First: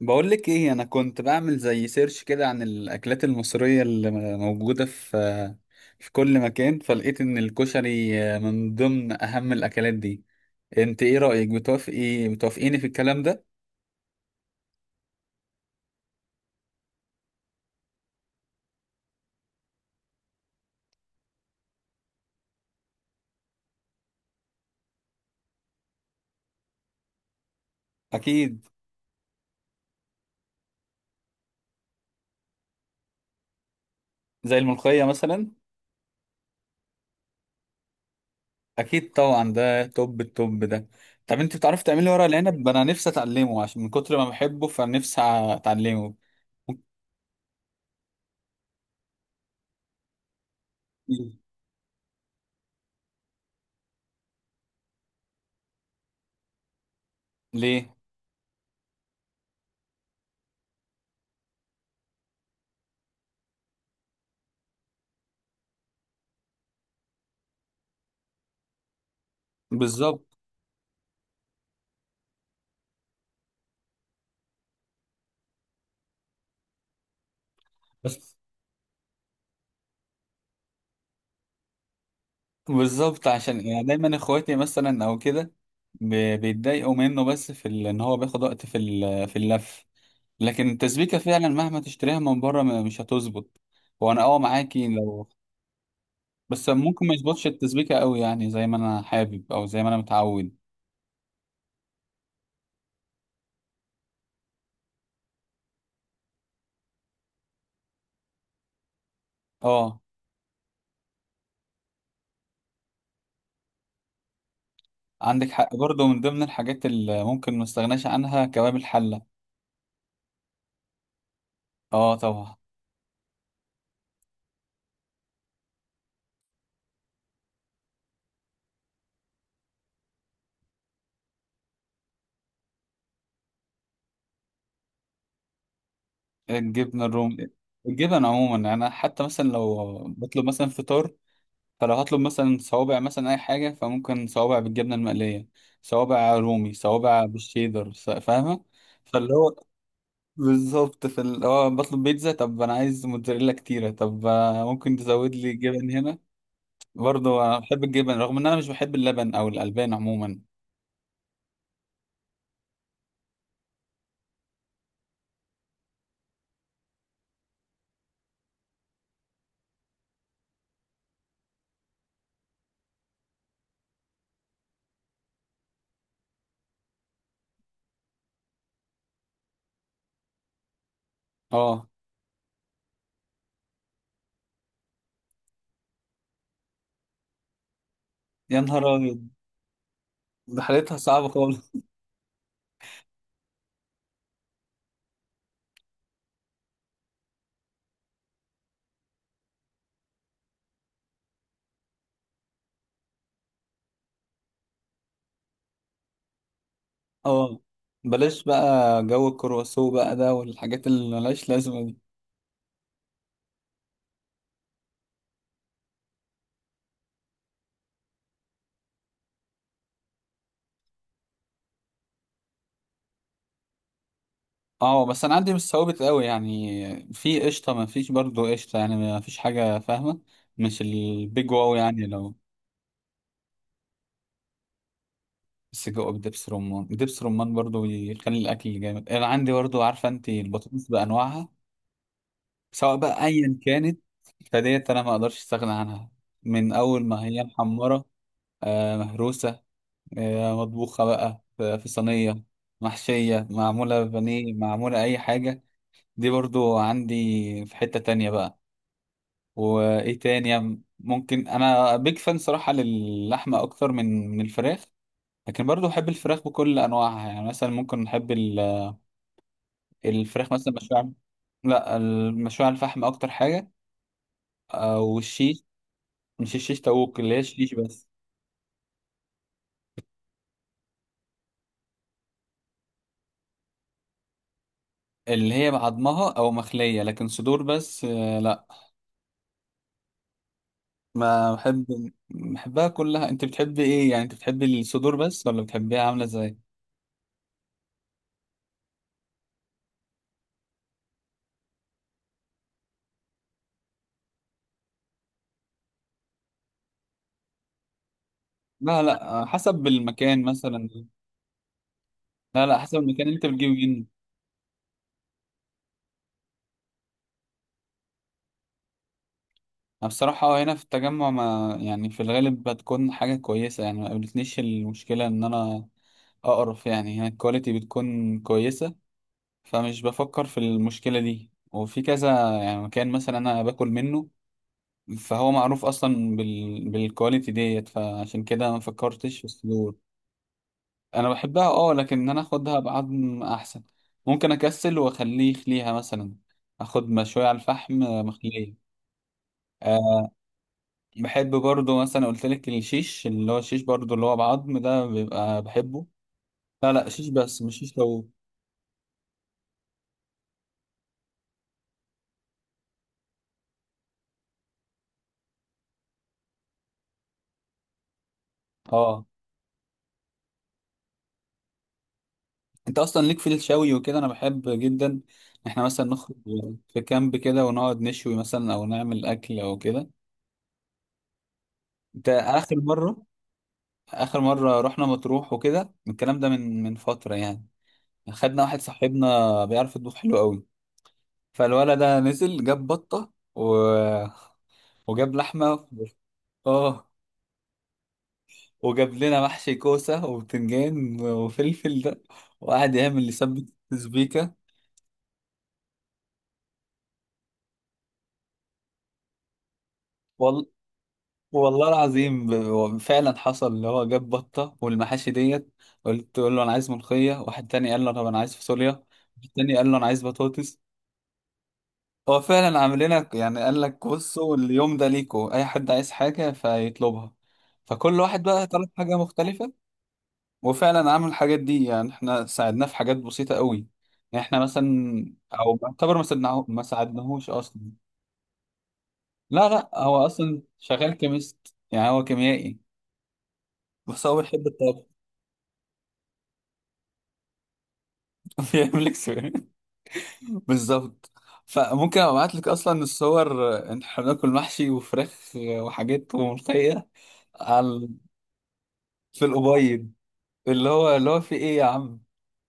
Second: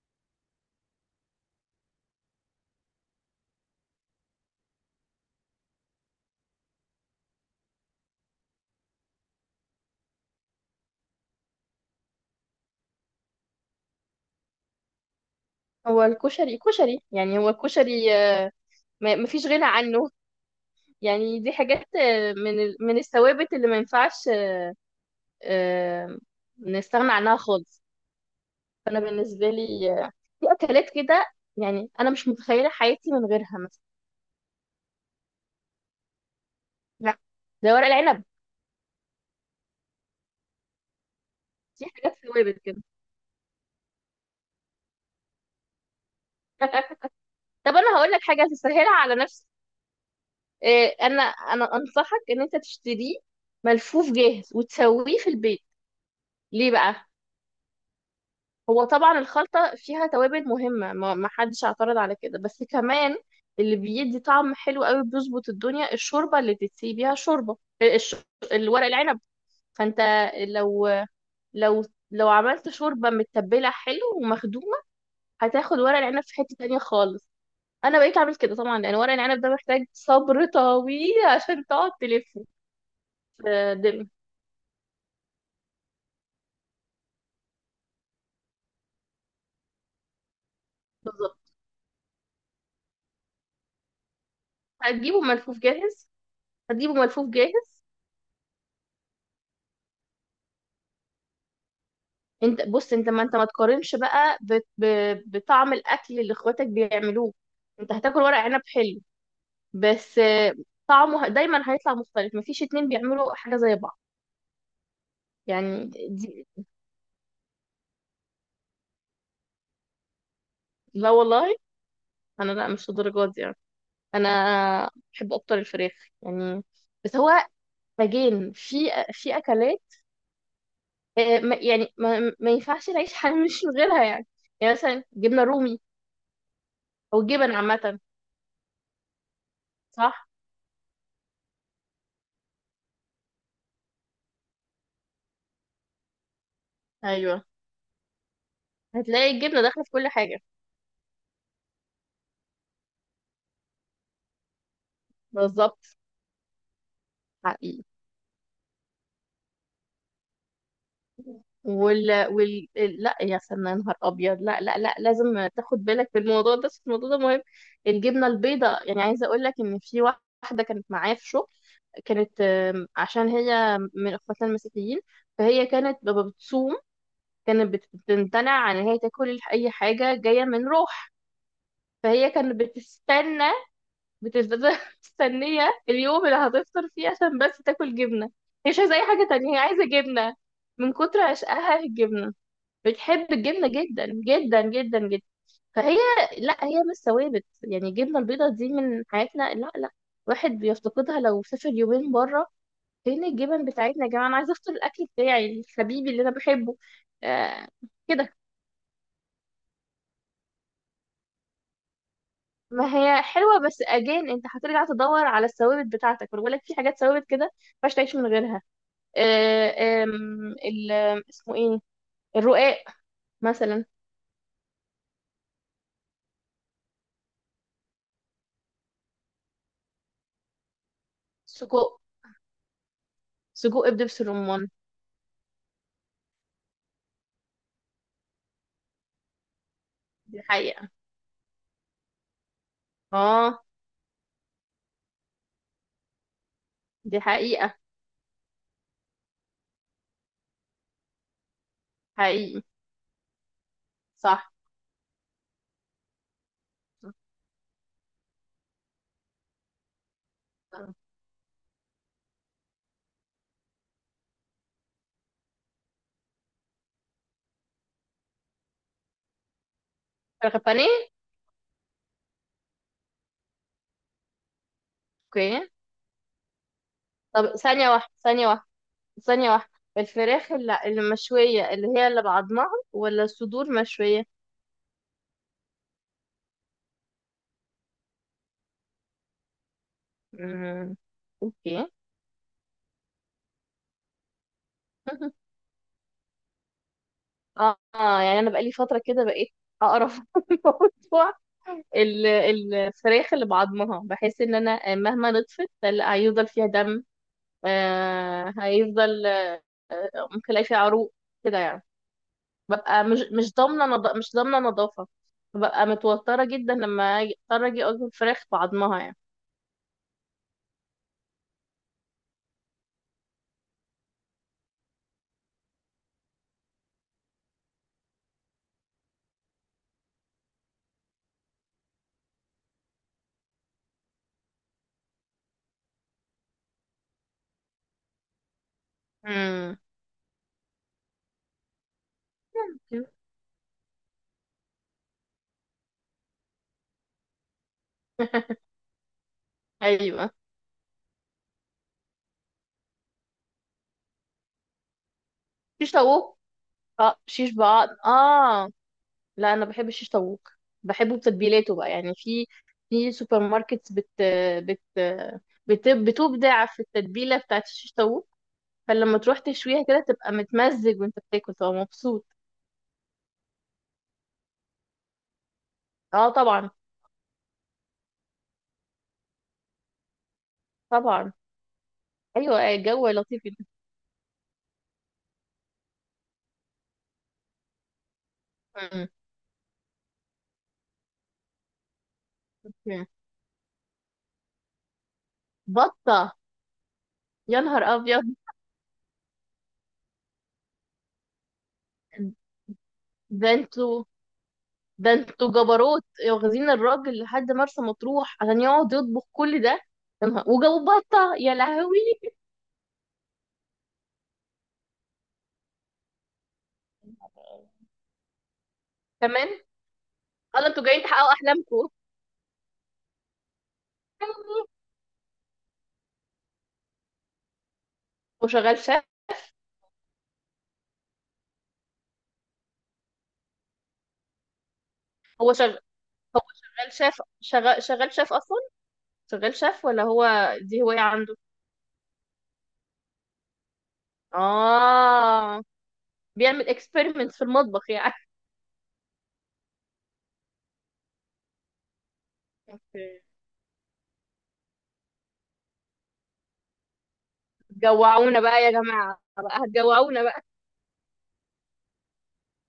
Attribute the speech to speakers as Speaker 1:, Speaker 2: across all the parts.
Speaker 1: بقول لك ايه، انا كنت بعمل زي سيرش كده عن الاكلات المصريه اللي موجوده في كل مكان، فلقيت ان الكشري من ضمن اهم الاكلات دي. انت ايه رايك؟ بتوافقيني في الكلام ده؟
Speaker 2: هو الكشري كشري، يعني هو الكشري، مفيش غنى عنه. يعني دي حاجات، من من الثوابت اللي ما ينفعش آه، نستغنى عنها خالص.
Speaker 1: اكيد.
Speaker 2: فانا بالنسبه لي في اكلات كده، يعني انا مش متخيله حياتي من غيرها. مثلا
Speaker 1: زي الملوخيه مثلا.
Speaker 2: لا، ده ورق العنب.
Speaker 1: اكيد طبعا، ده توب التوب ده. طب انت بتعرفي
Speaker 2: دي
Speaker 1: تعملي
Speaker 2: حاجات
Speaker 1: ورق
Speaker 2: ثوابت
Speaker 1: العنب؟
Speaker 2: كده.
Speaker 1: انا نفسي اتعلمه، عشان من كتر ما بحبه فنفسي اتعلمه.
Speaker 2: طب انا هقول لك حاجه تسهلها على نفسك. انا
Speaker 1: ممكن-
Speaker 2: انا انصحك ان انت تشتريه ملفوف جاهز وتسويه في البيت. ليه بقى؟
Speaker 1: ليه؟
Speaker 2: هو طبعا الخلطة فيها توابل مهمة، ما حدش اعترض على كده، بس كمان اللي بيدي طعم حلو قوي بيظبط الدنيا الشوربة اللي تتسقي بيها، شوربة الورق العنب. فانت
Speaker 1: بالظبط.
Speaker 2: لو لو لو عملت شوربة متبلة حلو ومخدومة، هتاخد ورق العنب في حتة تانية خالص. انا بقيت
Speaker 1: بس
Speaker 2: اعمل كده طبعا، لان ورق العنب ده محتاج صبر طويل عشان تقعد تلفه
Speaker 1: بالظبط، عشان
Speaker 2: في
Speaker 1: يعني
Speaker 2: دم.
Speaker 1: دايما اخواتي مثلا او كده بيتضايقوا منه، بس في ان هو بياخد وقت في في اللف. لكن التسبيكه فعلا
Speaker 2: بالظبط،
Speaker 1: مهما تشتريها من بره مش هتظبط. وانا معاكي
Speaker 2: هتجيبه
Speaker 1: لو.
Speaker 2: ملفوف جاهز.
Speaker 1: بس
Speaker 2: هتجيبه
Speaker 1: ممكن ما
Speaker 2: ملفوف
Speaker 1: يظبطش
Speaker 2: جاهز.
Speaker 1: التسبيكه قوي، يعني زي ما انا حابب او زي ما انا متعود.
Speaker 2: انت بص، انت ما تقارنش بقى بطعم الاكل اللي اخواتك بيعملوه. انت هتاكل ورق عنب حلو،
Speaker 1: اه،
Speaker 2: بس طعمه دايما هيطلع مختلف. مفيش اتنين بيعملوا حاجه زي بعض.
Speaker 1: عندك حق
Speaker 2: يعني
Speaker 1: برضه، من ضمن
Speaker 2: دي
Speaker 1: الحاجات اللي ممكن ما استغناش عنها كباب الحله.
Speaker 2: لا والله.
Speaker 1: اه
Speaker 2: انا
Speaker 1: طبعا.
Speaker 2: لا، مش للدرجه دي يعني. انا بحب اكتر الفراخ. يعني بس هو باجين في في اكلات، يعني ما ينفعش نعيش حياه مش من غيرها يعني. يعني مثلا جبنه رومي
Speaker 1: الجبنه
Speaker 2: او
Speaker 1: الروم،
Speaker 2: جبن عامه.
Speaker 1: الجبن عموما. يعني انا حتى مثلا لو
Speaker 2: صح.
Speaker 1: بطلب مثلا فطار، فلو هطلب مثلا صوابع، مثلا اي حاجه، فممكن صوابع بالجبنه المقليه، صوابع رومي، صوابع
Speaker 2: ايوه،
Speaker 1: بالشيدر. فاهمه؟
Speaker 2: هتلاقي
Speaker 1: فاللي هو
Speaker 2: الجبنه داخله في كل حاجه.
Speaker 1: بالظبط، في اللي هو بطلب بيتزا، طب انا عايز موتزاريلا كتيره، طب ممكن تزود لي جبن
Speaker 2: بالظبط.
Speaker 1: هنا. برضه انا
Speaker 2: حقيقي.
Speaker 1: بحب الجبن، رغم ان انا مش بحب اللبن او الالبان عموما.
Speaker 2: وال وال لا، يا سنة يا نهار ابيض! لا لا لا، لازم تاخد بالك في الموضوع ده، بس الموضوع ده مهم. الجبنه البيضاء يعني، عايزه اقول لك ان في واحده كانت معايا في شغل، كانت عشان هي من اخواتنا المسيحيين، فهي كانت بتصوم. كانت بتمتنع عن ان هي تاكل اي حاجه جايه من روح.
Speaker 1: اه.
Speaker 2: فهي كانت بتستنى، بتفضل مستنيه اليوم اللي هتفطر فيه عشان بس تاكل جبنه.
Speaker 1: يا
Speaker 2: هي مش
Speaker 1: نهار
Speaker 2: عايزه اي حاجه
Speaker 1: ابيض،
Speaker 2: تانية، هي عايزه جبنه.
Speaker 1: ده
Speaker 2: من
Speaker 1: حالتها
Speaker 2: كتر
Speaker 1: صعبه خالص.
Speaker 2: عشقها الجبنه، بتحب الجبنة جدا جدا جدا جدا. فهي لا، هي مش ثوابت يعني الجبنة البيضاء دي من حياتنا، لا لا. واحد بيفتقدها لو سافر يومين بره. فين الجبن بتاعتنا يا جماعة؟ أنا عايزة أفطر الأكل بتاعي الحبيبي اللي أنا بحبه.
Speaker 1: اه.
Speaker 2: آه. كده
Speaker 1: بلاش بقى جو الكرواسو بقى ده، والحاجات اللي ملهاش لازمه.
Speaker 2: ما هي حلوة، بس أجان أنت هترجع تدور على الثوابت بتاعتك، وأنا بقول لك في حاجات ثوابت كده ما ينفعش تعيش من غيرها. آه آم، ال- آم، اسمه إيه؟ الرقاق مثلا.
Speaker 1: اه، بس انا عندي مش ثوابت قوي، يعني في قشطه ما فيش، برضو قشطه يعني ما فيش حاجه، فاهمه؟ مش البيج واو،
Speaker 2: سجق،
Speaker 1: يعني لو
Speaker 2: سجق بدبس الرمان.
Speaker 1: بس جوه دبس رمان، دبس رمان برضو يخلي الاكل جامد. انا عندي برضو، عارفه انت،
Speaker 2: دي
Speaker 1: البطاطس
Speaker 2: حقيقة.
Speaker 1: بانواعها، سواء بقى ايا
Speaker 2: اه،
Speaker 1: كانت. فديت انا ما اقدرش استغنى عنها. من اول
Speaker 2: دي
Speaker 1: ما هي
Speaker 2: حقيقة.
Speaker 1: محمره، آه مهروسه، آه مطبوخه بقى في صينيه،
Speaker 2: حقيقي.
Speaker 1: محشيه، معموله
Speaker 2: صح.
Speaker 1: بانيه، معموله اي حاجه. دي برضو عندي في حته تانية بقى. وايه تاني؟ يعني ممكن انا بيج فان صراحه للحمه اكتر من الفراخ، لكن برضو بحب الفراخ بكل انواعها. يعني مثلا ممكن نحب الفراخ
Speaker 2: فراخ
Speaker 1: مثلا
Speaker 2: البانيه.
Speaker 1: مشوية. لا، المشوية على الفحم اكتر حاجه، او الشيش.
Speaker 2: اوكي.
Speaker 1: مش الشيش طاووق، اللي هي
Speaker 2: طب
Speaker 1: الشيش
Speaker 2: ثانية
Speaker 1: بس،
Speaker 2: واحدة، ثانية واحدة، ثانية واحدة. الفراخ اللي مشوية، اللي هي اللي بعضمها ولا الصدور مشوية؟
Speaker 1: اللي هي بعضمها او مخليه، لكن صدور بس لا.
Speaker 2: امم.
Speaker 1: ما
Speaker 2: اوكي.
Speaker 1: بحبها كلها. انت بتحبي ايه؟ يعني انت بتحبي الصدور بس ولا بتحبيها عامله ازاي؟
Speaker 2: اه، يعني انا بقالي فترة كده بقيت اقرف من موضوع الفراخ اللي بعضمها. بحس ان انا مهما نطفت هيفضل فيها دم، آه
Speaker 1: لا
Speaker 2: هيفضل
Speaker 1: لا،
Speaker 2: آه،
Speaker 1: حسب المكان
Speaker 2: ممكن الاقي فيها
Speaker 1: مثلا.
Speaker 2: عروق كده يعني.
Speaker 1: لا لا، حسب
Speaker 2: ببقى مش
Speaker 1: المكان اللي انت
Speaker 2: مش ضامنه
Speaker 1: بتجيبه.
Speaker 2: مش ضامنه نظافه. ببقى متوتره جدا لما اضطر اجي اكل فراخ بعضمها يعني.
Speaker 1: أنا بصراحة هنا في التجمع، ما يعني في الغالب بتكون حاجة كويسة، يعني ما قابلتنيش المشكلة إن أنا أقرف. يعني هنا الكواليتي بتكون كويسة، فمش بفكر في المشكلة دي. وفي كذا يعني مكان مثلا أنا باكل منه، فهو معروف أصلا بالكواليتي ديت، فعشان كده ما فكرتش في
Speaker 2: امم.
Speaker 1: الصدور. أنا بحبها، لكن إن أنا أخدها بعظم أحسن. ممكن أكسل وأخليه يخليها مثلا، أخد مشوية على الفحم، مخلية.
Speaker 2: ايوه،
Speaker 1: بحب برضو مثلا، قلت لك الشيش، اللي هو الشيش برضو اللي هو بعظم ده بيبقى
Speaker 2: شيش
Speaker 1: بحبه.
Speaker 2: طاووق.
Speaker 1: لا لا،
Speaker 2: اه،
Speaker 1: شيش
Speaker 2: شيش
Speaker 1: بس، مش
Speaker 2: بعض.
Speaker 1: شيش لو.
Speaker 2: اه لا، انا بحب الشيش طاووق، بحبه بتتبيلاته بقى. يعني في في سوبر ماركت بت بت بت بتبدع في التتبيله بتاعت الشيش طاووق. فلما
Speaker 1: اه،
Speaker 2: تروح تشويها كده تبقى متمزج، وانت بتاكل تبقى مبسوط.
Speaker 1: انت اصلا ليك في الشوي وكده، انا بحب جدا. احنا مثلا
Speaker 2: اه
Speaker 1: نخرج
Speaker 2: طبعا.
Speaker 1: في كامب كده ونقعد نشوي مثلا، او نعمل اكل او كده.
Speaker 2: طبعا.
Speaker 1: انت
Speaker 2: ايوه،
Speaker 1: اخر
Speaker 2: الجو
Speaker 1: مره؟
Speaker 2: لطيف جدا.
Speaker 1: اخر مره رحنا مطروح وكده، الكلام ده من فتره يعني. خدنا واحد صاحبنا بيعرف يطبخ حلو قوي. فالولد ده نزل جاب
Speaker 2: مم.
Speaker 1: بطه وجاب لحمه.
Speaker 2: بطه؟
Speaker 1: اه.
Speaker 2: يا نهار ابيض!
Speaker 1: وجاب لنا محشي كوسة وبتنجان وفلفل ده، وقعد يعمل اللي
Speaker 2: ده
Speaker 1: سبت،
Speaker 2: انتوا
Speaker 1: سبيكة
Speaker 2: ده انتوا جبروت. واخدين الراجل لحد مرسى مطروح عشان يقعد يطبخ كل ده؟ يا نهار،
Speaker 1: وال...
Speaker 2: وجابوا بطة، يا
Speaker 1: والله
Speaker 2: لهوي!
Speaker 1: العظيم، هو فعلا حصل، اللي هو جاب بطة والمحاشي ديت. قلت له انا عايز ملوخية، واحد تاني قال له طب انا عايز فاصوليا، واحد
Speaker 2: كمان؟
Speaker 1: تاني قال له انا عايز
Speaker 2: قال
Speaker 1: بطاطس.
Speaker 2: انتوا جايين تحققوا احلامكم.
Speaker 1: هو فعلا عامل لنا يعني، قال لك بصوا، اليوم ده ليكوا، اي حد عايز حاجة فيطلبها. فكل واحد
Speaker 2: هو
Speaker 1: بقى
Speaker 2: شغال
Speaker 1: طلب
Speaker 2: شاف؟
Speaker 1: حاجة مختلفة، وفعلا عمل الحاجات دي. يعني احنا ساعدناه في حاجات بسيطة قوي، يعني احنا مثلا،
Speaker 2: هو
Speaker 1: او
Speaker 2: شغال
Speaker 1: بعتبر ما ساعدناهوش اصلا.
Speaker 2: شغال شاف اصلا، شغال
Speaker 1: لا
Speaker 2: شاف
Speaker 1: لا،
Speaker 2: ولا هو؟
Speaker 1: هو اصلا
Speaker 2: دي هواية
Speaker 1: شغال
Speaker 2: عنده.
Speaker 1: كيميست، يعني هو كيميائي، بس هو بيحب الطاقة.
Speaker 2: اه، بيعمل اكسبيرمنت في المطبخ يعني.
Speaker 1: بيعمل لك سوي. بالظبط. فممكن ابعت لك اصلا
Speaker 2: اوكي.
Speaker 1: الصور ان احنا بناكل محشي وفراخ وحاجات وملوخية على،
Speaker 2: جوعونا بقى يا جماعة،
Speaker 1: في
Speaker 2: بقى
Speaker 1: الأبيض،
Speaker 2: هتجوعونا بقى.
Speaker 1: اللي هو اللي هو في ايه يا عم.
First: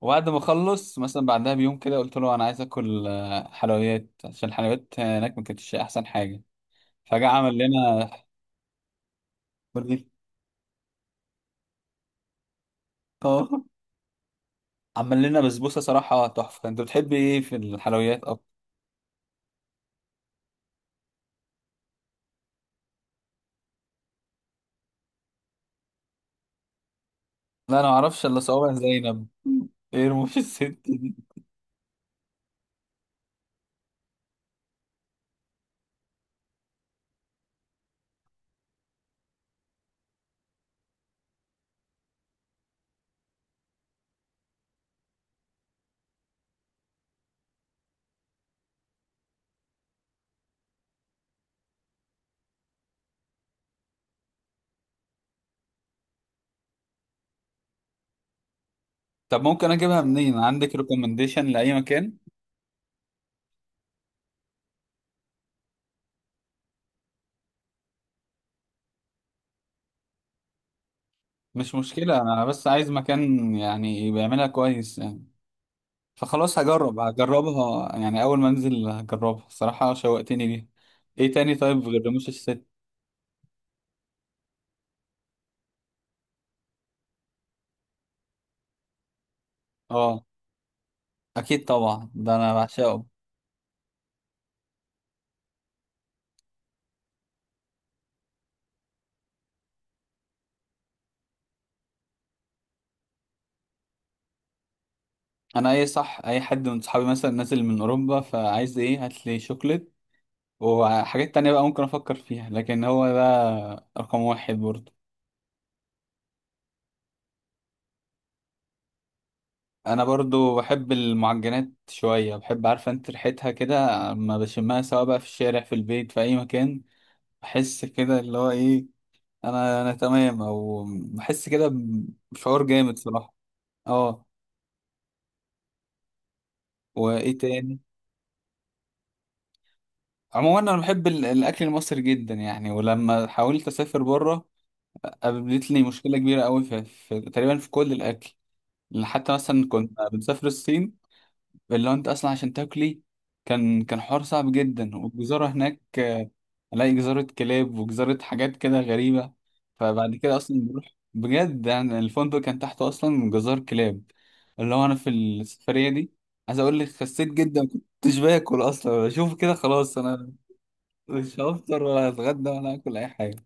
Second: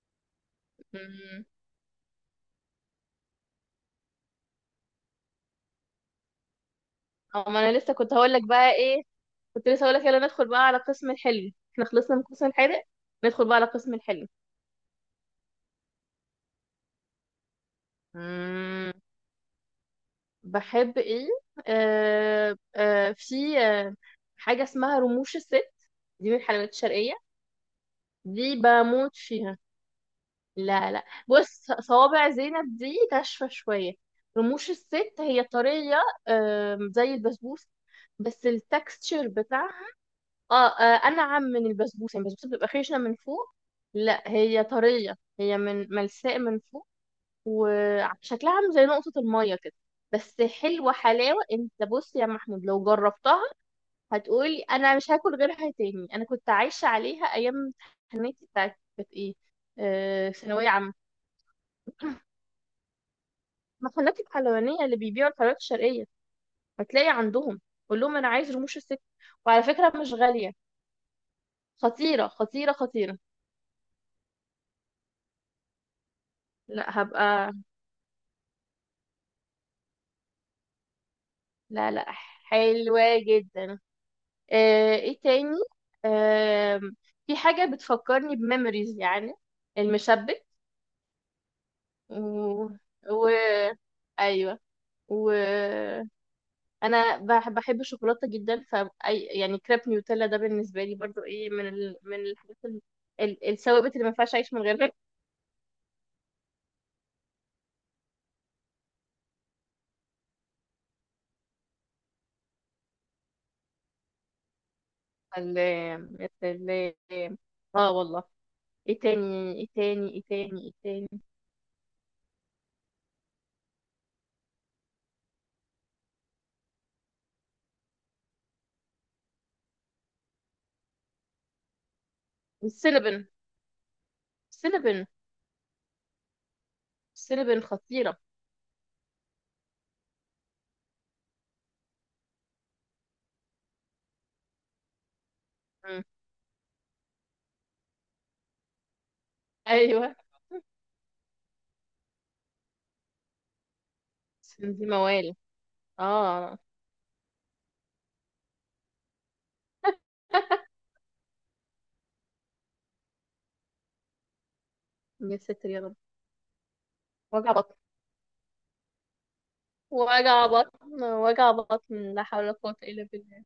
Speaker 1: وبعد ما اخلص مثلا،
Speaker 2: مم.
Speaker 1: بعدها بيوم كده، قلت له انا عايز اكل حلويات، عشان الحلويات هناك ما كانتش احسن حاجه. فجاه
Speaker 2: اه،
Speaker 1: عمل
Speaker 2: ما انا لسه
Speaker 1: لنا
Speaker 2: كنت هقول لك بقى ايه، كنت لسه
Speaker 1: برجر.
Speaker 2: هقولك يلا ندخل بقى على قسم الحلو، احنا خلصنا من القسم الحادق. ندخل
Speaker 1: اه،
Speaker 2: بقى على قسم الحلو.
Speaker 1: عمل لنا بسبوسه صراحه تحفه. انت بتحب ايه في الحلويات اكتر؟
Speaker 2: مم. بحب ايه؟ آه آه في آه حاجة اسمها رموش الست، دي من الحلويات الشرقية.
Speaker 1: لا انا ما اعرفش الا
Speaker 2: دي
Speaker 1: صوابع
Speaker 2: بموت
Speaker 1: زينب.
Speaker 2: فيها.
Speaker 1: ايه رموش الست
Speaker 2: لا لا،
Speaker 1: دي؟
Speaker 2: بص، صوابع زينب دي ناشفة شوية. رموش الست هي طرية، زي البسبوسة. بس التكستشر بتاعها انعم من البسبوسه. يعني البسبوسه بتبقى خشنه من فوق، لا هي طريه، هي من ملساء من فوق، وشكلها عامل زي نقطه الميه كده. بس حلوه حلاوه، انت بص يا محمود، لو جربتها هتقولي انا مش هاكل غيرها تاني. انا كنت عايشه عليها ايام امتحاناتي بتاعت كانت ايه،
Speaker 1: طب ممكن اجيبها منين؟
Speaker 2: ثانويه
Speaker 1: عندك
Speaker 2: عامه.
Speaker 1: ريكومنديشن لاي مكان؟
Speaker 2: محلات الحلوانيه اللي بيبيعوا الحلويات الشرقيه هتلاقي عندهم، قول لهم انا عايز رموش الست. وعلى فكره مش غاليه.
Speaker 1: مش مشكله،
Speaker 2: خطيره
Speaker 1: انا بس
Speaker 2: خطيره
Speaker 1: عايز
Speaker 2: خطيره.
Speaker 1: مكان يعني بيعملها كويس. فخلاص
Speaker 2: لا
Speaker 1: هجرب
Speaker 2: هبقى.
Speaker 1: هجربها يعني اول ما انزل. هجربها الصراحه، شوقتني ليها. ايه تاني طيب
Speaker 2: لا لا.
Speaker 1: غير رموش الست؟
Speaker 2: حلوة جدا. ايه تاني؟ آم، في حاجة بتفكرني بميموريز يعني،
Speaker 1: اه،
Speaker 2: المشبك.
Speaker 1: اكيد طبعا،
Speaker 2: و...
Speaker 1: ده انا بعشقه.
Speaker 2: و... ايوه. و انا بحب الشوكولاته جدا. ف يعني كريب نيوتيلا ده بالنسبه لي برضو ايه، من من الحاجات، الثوابت اللي ما ينفعش اعيش من غيرها.
Speaker 1: انا اي صح، اي حد من صحابي مثلا نازل من اوروبا، فعايز ايه؟ هات لي شوكليت. وحاجات تانية بقى ممكن افكر فيها، لكن هو ده رقم واحد برضو.
Speaker 2: ال... ال... اه والله.
Speaker 1: انا برضو
Speaker 2: ايه
Speaker 1: بحب
Speaker 2: تاني؟
Speaker 1: المعجنات شويه، بحب، عارفه انت، ريحتها كده اما بشمها سواء بقى في الشارع، في البيت، في اي مكان. بحس كده اللي هو ايه، انا تمام، او بحس كده بشعور جامد
Speaker 2: السينابن.
Speaker 1: صراحه. اه.
Speaker 2: السينابن
Speaker 1: وايه تاني؟
Speaker 2: خطيره.
Speaker 1: عموما انا بحب الاكل المصري جدا يعني. ولما حاولت اسافر بره، قابلتني مشكله كبيره قوي في تقريبا في كل الاكل. حتى مثلا كنت
Speaker 2: ايوه،
Speaker 1: بنسافر الصين، اللي هو انت اصلا عشان تاكلي، كان حوار صعب
Speaker 2: عشان دي
Speaker 1: جدا.
Speaker 2: موال.
Speaker 1: والجزارة هناك
Speaker 2: اه.
Speaker 1: الاقي جزارة كلاب وجزارة حاجات كده غريبة. فبعد كده اصلا بروح، بجد يعني، الفندق كان تحته اصلا جزار كلاب. اللي هو انا في
Speaker 2: يا ساتر يا
Speaker 1: السفرية
Speaker 2: رب!
Speaker 1: دي، عايز اقول لك، خسيت
Speaker 2: وجع
Speaker 1: جدا، ما
Speaker 2: بطن،
Speaker 1: كنتش باكل اصلا. اشوف كده، خلاص انا
Speaker 2: وجع بطن،
Speaker 1: مش
Speaker 2: وجع
Speaker 1: هفطر ولا
Speaker 2: بطن، لا حول
Speaker 1: هتغدى
Speaker 2: ولا
Speaker 1: ولا
Speaker 2: قوة
Speaker 1: هاكل
Speaker 2: إلا
Speaker 1: اي حاجة.
Speaker 2: بالله.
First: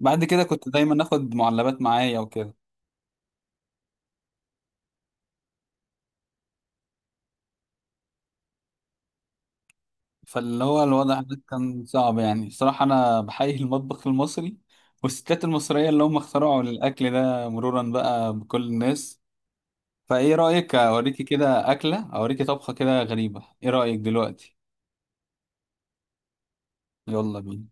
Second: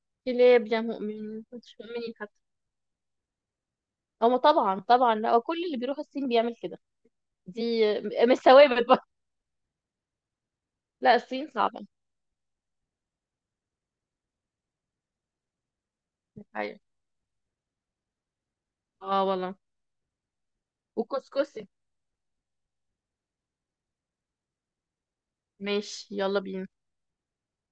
Speaker 1: بعد كده
Speaker 2: كلاب
Speaker 1: كنت
Speaker 2: يا
Speaker 1: دايما اخد
Speaker 2: مؤمنين، مش
Speaker 1: معلبات
Speaker 2: مؤمنين
Speaker 1: معايا
Speaker 2: حتى.
Speaker 1: وكده.
Speaker 2: هما طبعا طبعا، لا، وكل اللي بيروح الصين بيعمل كده. دي مش ثوابت بقى.
Speaker 1: فاللي هو
Speaker 2: لا،
Speaker 1: الوضع ده
Speaker 2: الصين
Speaker 1: كان
Speaker 2: صعبة.
Speaker 1: صعب، يعني صراحة أنا بحيي المطبخ المصري والستات المصرية اللي هم اخترعوا
Speaker 2: أيوة.
Speaker 1: الأكل ده، مرورا بقى بكل الناس.
Speaker 2: اه والله.
Speaker 1: فإيه رأيك؟ أوريكي
Speaker 2: وكسكسي.
Speaker 1: كده، أكلة أوريكي، طبخة كده غريبة، إيه رأيك دلوقتي؟
Speaker 2: ماشي، يلا بينا.
Speaker 1: يلا بينا.